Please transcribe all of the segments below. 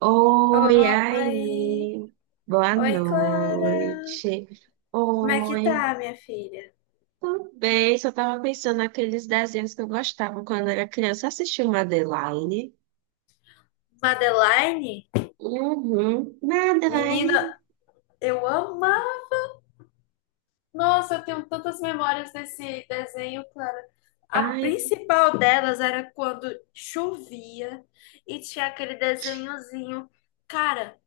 Oi, Oi, aí. Boa oi Clara. noite. Como é que tá, Oi. minha filha? Tudo bem? Só tava pensando naqueles desenhos que eu gostava quando era criança. Assistiu Madeline? Madeline? Uhum. Menina, Madeline. eu amo. Nossa, eu tenho tantas memórias desse desenho, Clara. A Ai, principal delas era quando chovia e tinha aquele desenhozinho. Cara,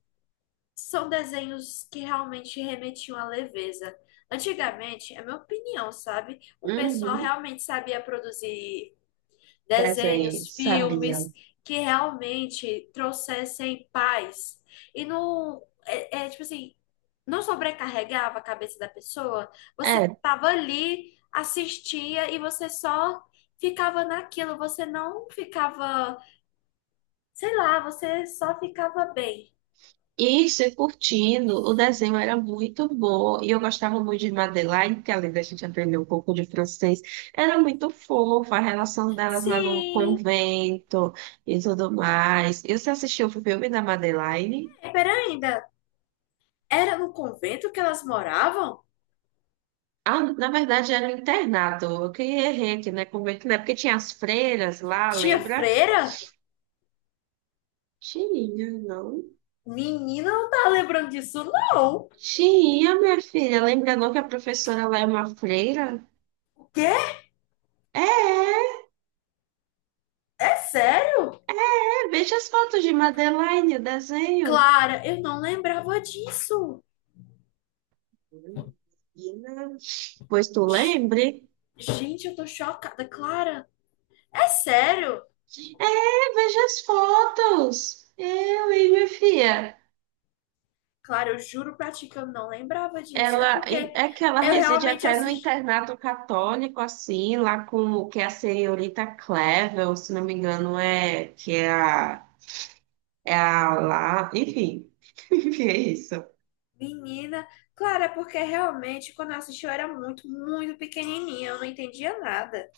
são desenhos que realmente remetiam à leveza. Antigamente, é minha opinião, sabe? O pessoal uhum. realmente sabia produzir Desenho, desenhos, sabia. filmes que realmente trouxessem paz e não tipo assim, não sobrecarregava a cabeça da pessoa. É, Você tava ali, assistia e você só ficava naquilo, você não ficava, sei lá, você só ficava bem. isso, e curtindo. O desenho era muito bom. E eu gostava muito de Madeleine, que além da gente aprender um pouco de francês, era muito fofa a relação delas lá no Sim, convento e tudo mais. E você assistiu o filme da Madeleine? é, peraí, ainda era no convento que elas moravam? Ah, na verdade era um internato. Eu que errei aqui, né? Convento, né? Porque tinha as freiras lá, Tinha lembra? freira? Tinha, não? Menina, não tá lembrando disso, não. Tinha, minha filha. Lembra não que a professora lá é uma freira? O quê? É, É sério? é. Veja as fotos de Madeleine, o desenho. Clara, eu não lembrava disso. Menina, pois tu Sh- lembre? Gente, eu tô chocada. Clara, é sério? É, veja as fotos. Eu e minha filha. Clara, eu juro pra ti que eu não lembrava disso. É Ela porque é que ela eu reside realmente até no assisti. internato católico, assim, lá com o que é a senhorita Clevel, se não me engano, é que é a, é a lá. Enfim, enfim, é isso. Menina, Clara, é porque realmente quando eu assisti eu era muito, muito pequenininha. Eu não entendia nada.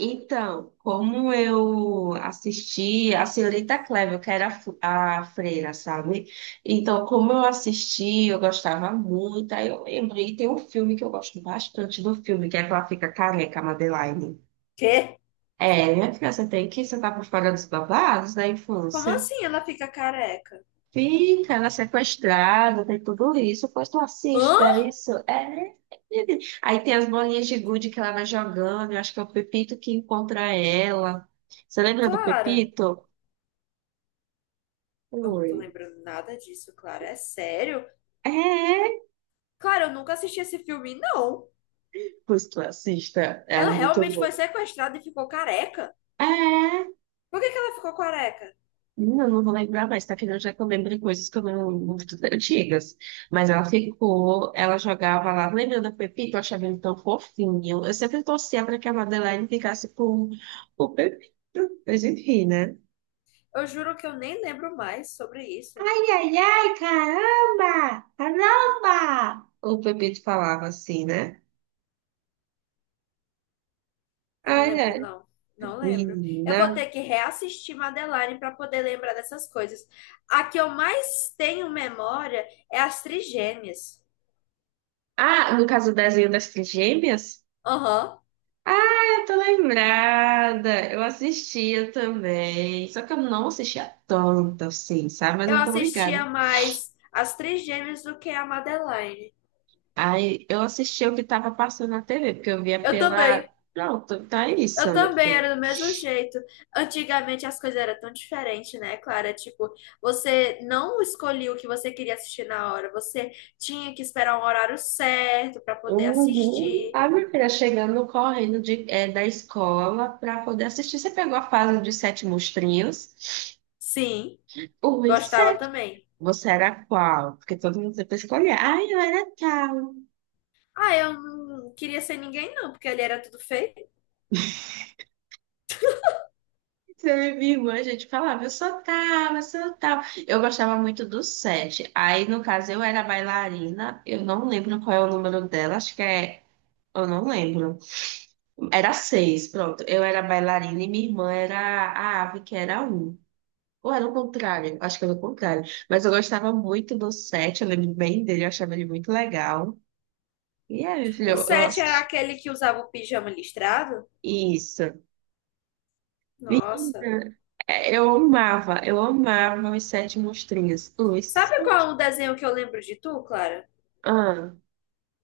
Então, como eu assisti a Senhorita Clévia, que era a freira, sabe? Então, como eu assisti, eu gostava muito. Aí eu lembrei, tem um filme que eu gosto bastante do filme, que é que ela fica careca, a Madeline. Quê? É, minha filha, você tá por fora dos babados da Como infância. assim ela fica careca? Fica, ela é sequestrada, tem tudo isso. Pois tu assiste, dá Hã? isso. É. Aí tem as bolinhas de gude que ela vai jogando. Eu acho que é o Pepito que encontra ela. Você lembra do Clara, Pepito? eu não Oi. tô lembrando nada disso, Clara. É sério? É. Clara, eu nunca assisti esse filme, não. Pois tu assista. É Ela muito realmente bom. foi sequestrada e ficou careca? É. Por que que ela ficou careca? Não, não vou lembrar mais, tá? Afinal, já que eu lembrei coisas que eu não muito antigas. Mas ela ficou, ela jogava lá. Lembra da Pepita? Eu achava ele tão fofinho. Eu sempre torcia para que a Madeline ficasse com o Pepito. Mas enfim, né? Eu juro que eu nem lembro mais sobre isso. Ai, ai, ai, caramba! Caramba! O Pepito falava assim, né? Eu não Ai, lembro, ai, não. Não lembro. Eu vou menina. ter que reassistir Madeline para poder lembrar dessas coisas. A que eu mais tenho memória é as Trigêmeas. Ah, no caso do desenho das trigêmeas. Aham. Ah, eu tô lembrada. Eu assistia também. Só que eu não assistia tanto, assim, sabe? Mas Eu eu tô assistia ligada. mais as Trigêmeas do que a Madeline. Aí eu assistia o que tava passando na TV, porque eu via Eu pela. também. Pronto, tá isso, Eu meu também filho. era do mesmo jeito. Antigamente as coisas eram tão diferentes, né, Clara? Tipo, você não escolhia o que você queria assistir na hora, você tinha que esperar um horário certo para poder Uhum. assistir. A minha filha chegando correndo de, é, da escola pra poder assistir. Você pegou a fase dos 7 monstrinhos? Sim, Um e gostava sete. também. Você era qual? Porque todo mundo sempre escolhia. Ah, eu era tal. Ah, eu não queria ser ninguém, não, porque ali era tudo feio. Você, é minha irmã, a gente falava, eu sou tal, eu sou tal. Eu gostava muito do 7. Aí, no caso, eu era bailarina, eu não lembro qual é o número dela, acho que é. Eu não lembro. Era 6, pronto. Eu era bailarina e minha irmã era a ave, que era um. Ou era o contrário? Acho que era o contrário. Mas eu gostava muito do sete, eu lembro bem dele, eu achava ele muito legal. E é, meu filho, O eu 7 era assisti. aquele que usava o pijama listrado. Isso. Nossa. Menina, é, eu amava os 7 monstrinhos. Os Sabe qual é o desenho que eu lembro de tu, Clara? Ah,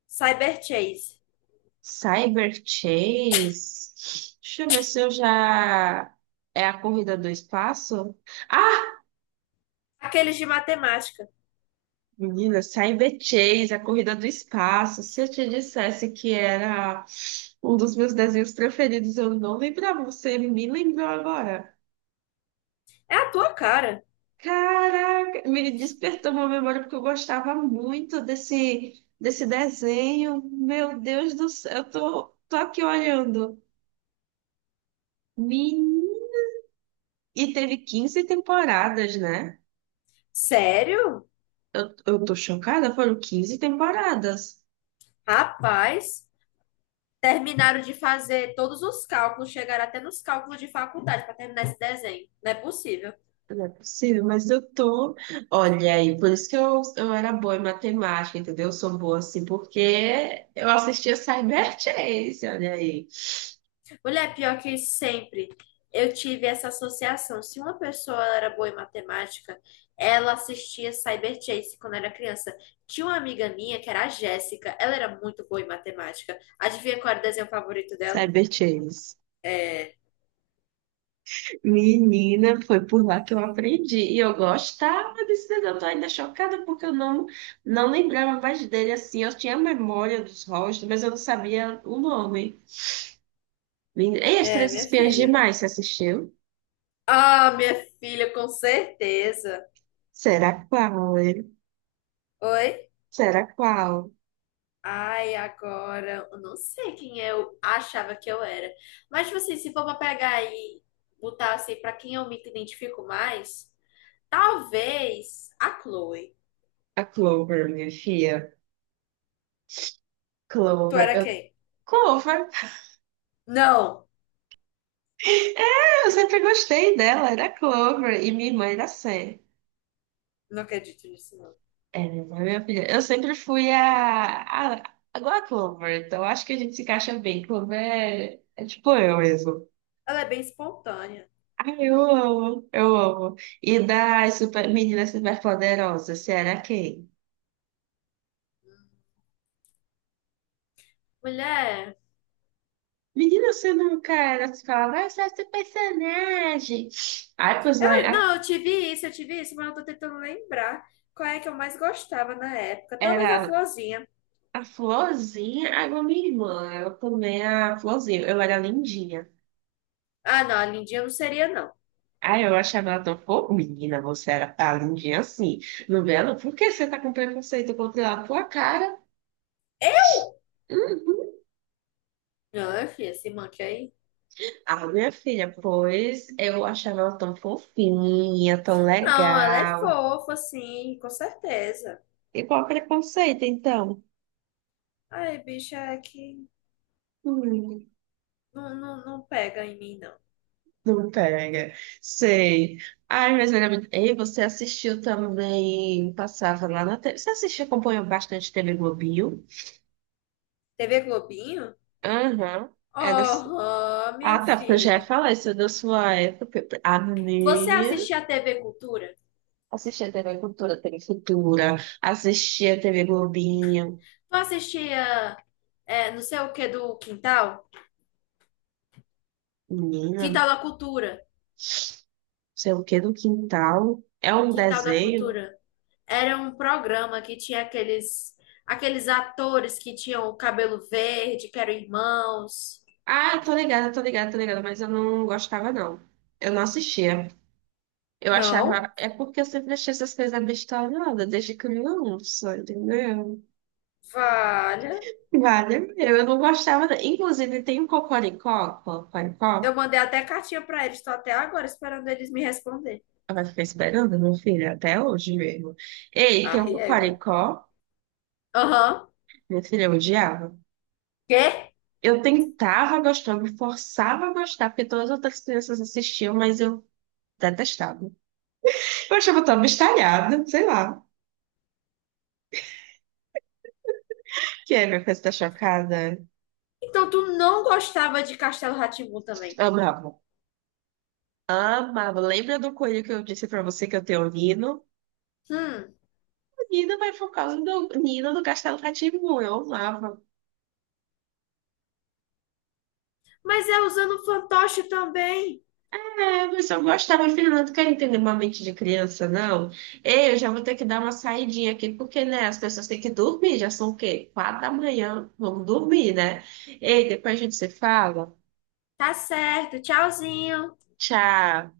Cyber Chase. Cyber Chase. Deixa eu ver se eu já. É a corrida do espaço? Ah, Aqueles de matemática. menina, Cyber Chase, a corrida do espaço. Se eu te dissesse que era um dos meus desenhos preferidos, eu não lembrava. Você me lembrou agora. É a tua cara. Caraca, me despertou uma memória porque eu gostava muito desse desenho. Meu Deus do céu, tô aqui olhando. Menina. E teve 15 temporadas, né? Sério? Eu tô chocada, foram 15 temporadas. Rapaz, terminaram de fazer todos os cálculos, chegaram até nos cálculos de faculdade para terminar esse desenho. Não é possível. Não é possível, mas eu tô. Olha aí, por isso que eu era boa em matemática, entendeu? Eu sou boa assim, porque eu assistia Cyberchase, olha aí. Mulher, pior que sempre eu tive essa associação. Se uma pessoa era boa em matemática, ela assistia Cyber Chase quando era criança. Tinha uma amiga minha que era a Jéssica, ela era muito boa em matemática. Adivinha qual era o desenho favorito dela? Cyberchase. É, Menina, foi por lá que eu aprendi. E eu gostava desse desenho. Eu tô ainda chocada porque eu não, não lembrava mais dele assim. Eu tinha memória dos rostos, mas eu não sabia o nome. Lindo. Ei, As é, Três minha Espiãs filha. Demais, você assistiu? Ah, minha filha, com certeza. Será qual, hein? Oi? Será qual? Ai, agora, eu não sei quem eu achava que eu era. Mas, tipo assim, se for pra pegar e botar assim, pra quem eu me identifico mais, talvez a Chloe. A Clover, minha filha. Tu Clover. era Eu... quem? Clover. Não, É, eu sempre gostei dela, era Clover. E minha irmã era Sam. não acredito nisso, não. É, minha filha. Eu sempre fui a... Igual a Clover, então acho que a gente se encaixa bem. Clover é tipo eu mesmo. Ela é bem espontânea. Ai, eu amo. E das super... meninas superpoderosas, será quem? Mulher, Menina, você nunca era, se falava, ah, você é esse personagem. Aí, pois lá, eu, a- não, eu tive isso, mas eu tô tentando lembrar qual é que eu mais gostava na época. Talvez a era Florzinha. a Florzinha, aí uma minha irmã, eu também é a Florzinha, eu era lindinha. Ah, não, a Lindinha não seria, não. Aí eu achava ela tão fofa, menina, você era tá lindinha assim, não vê ela? Por que você tá com preconceito contra ela? Tua cara. Uhum. Não, filha, se manque aí. Ah, minha filha, pois eu achava ela tão fofinha, tão Não, ela é legal. fofa, sim, com certeza. Igual preconceito, então. Ai, bicha, é que Hum. não, não, não pega em mim, não. Não pega. Sei. Ai, mas meu amigo, ei, você assistiu também, passava lá na TV. Você assistiu, acompanhou bastante TV Globinho? TV Globinho? Aham. É da su- Oh, minha Ah, tá, porque eu já ia filha. falar isso é da sua época. A Você minha. assistia a TV Cultura? Assistia TV Cultura, TV Futura. Assistia TV Globinho. Tu assistia é, não sei o que do Quintal? Menina, Quintal da Cultura. sei o que do quintal. É um Quintal da desenho. Cultura. Era um programa que tinha aqueles, atores que tinham o cabelo verde, que eram irmãos. Ah, eu tô ligada, mas eu não gostava, não. Eu não assistia. Eu Não? achava. É porque eu sempre achei essas coisas abestalhadas, desde criança, entendeu? Valha. Vale, eu não gostava. Da- Inclusive, Eu cocoricó. mandei até cartinha pra eles. Tô até agora esperando eles me responder. Ela ficar esperando, meu filho, até hoje mesmo. Ei, Ah, tem um régua. cocoricó. Aham. Meu filho, eu odiava. Quê? Eu tentava gostar, eu me forçava a gostar, porque todas as outras crianças assistiam, mas eu detestava. Eu achava tão abestalhada, sei lá. Que é, minha coisa tá chocada. Então tu não gostava de Castelo rá também. Amava. Amava. Lembra do coelho que eu disse pra você que eu tenho lido? Hum, Nina vai por causa do Nina do Castelo rá eu amava. mas é usando fantoche também. É, mas eu gostava, filho, não quero entender uma mente de criança, não. Ei, eu já vou ter que dar uma saidinha aqui, porque, né, as pessoas têm que dormir, já são o quê? 4 da manhã, vamos dormir, né? Ei, depois a gente se fala. Tá certo, tchauzinho. Tchau.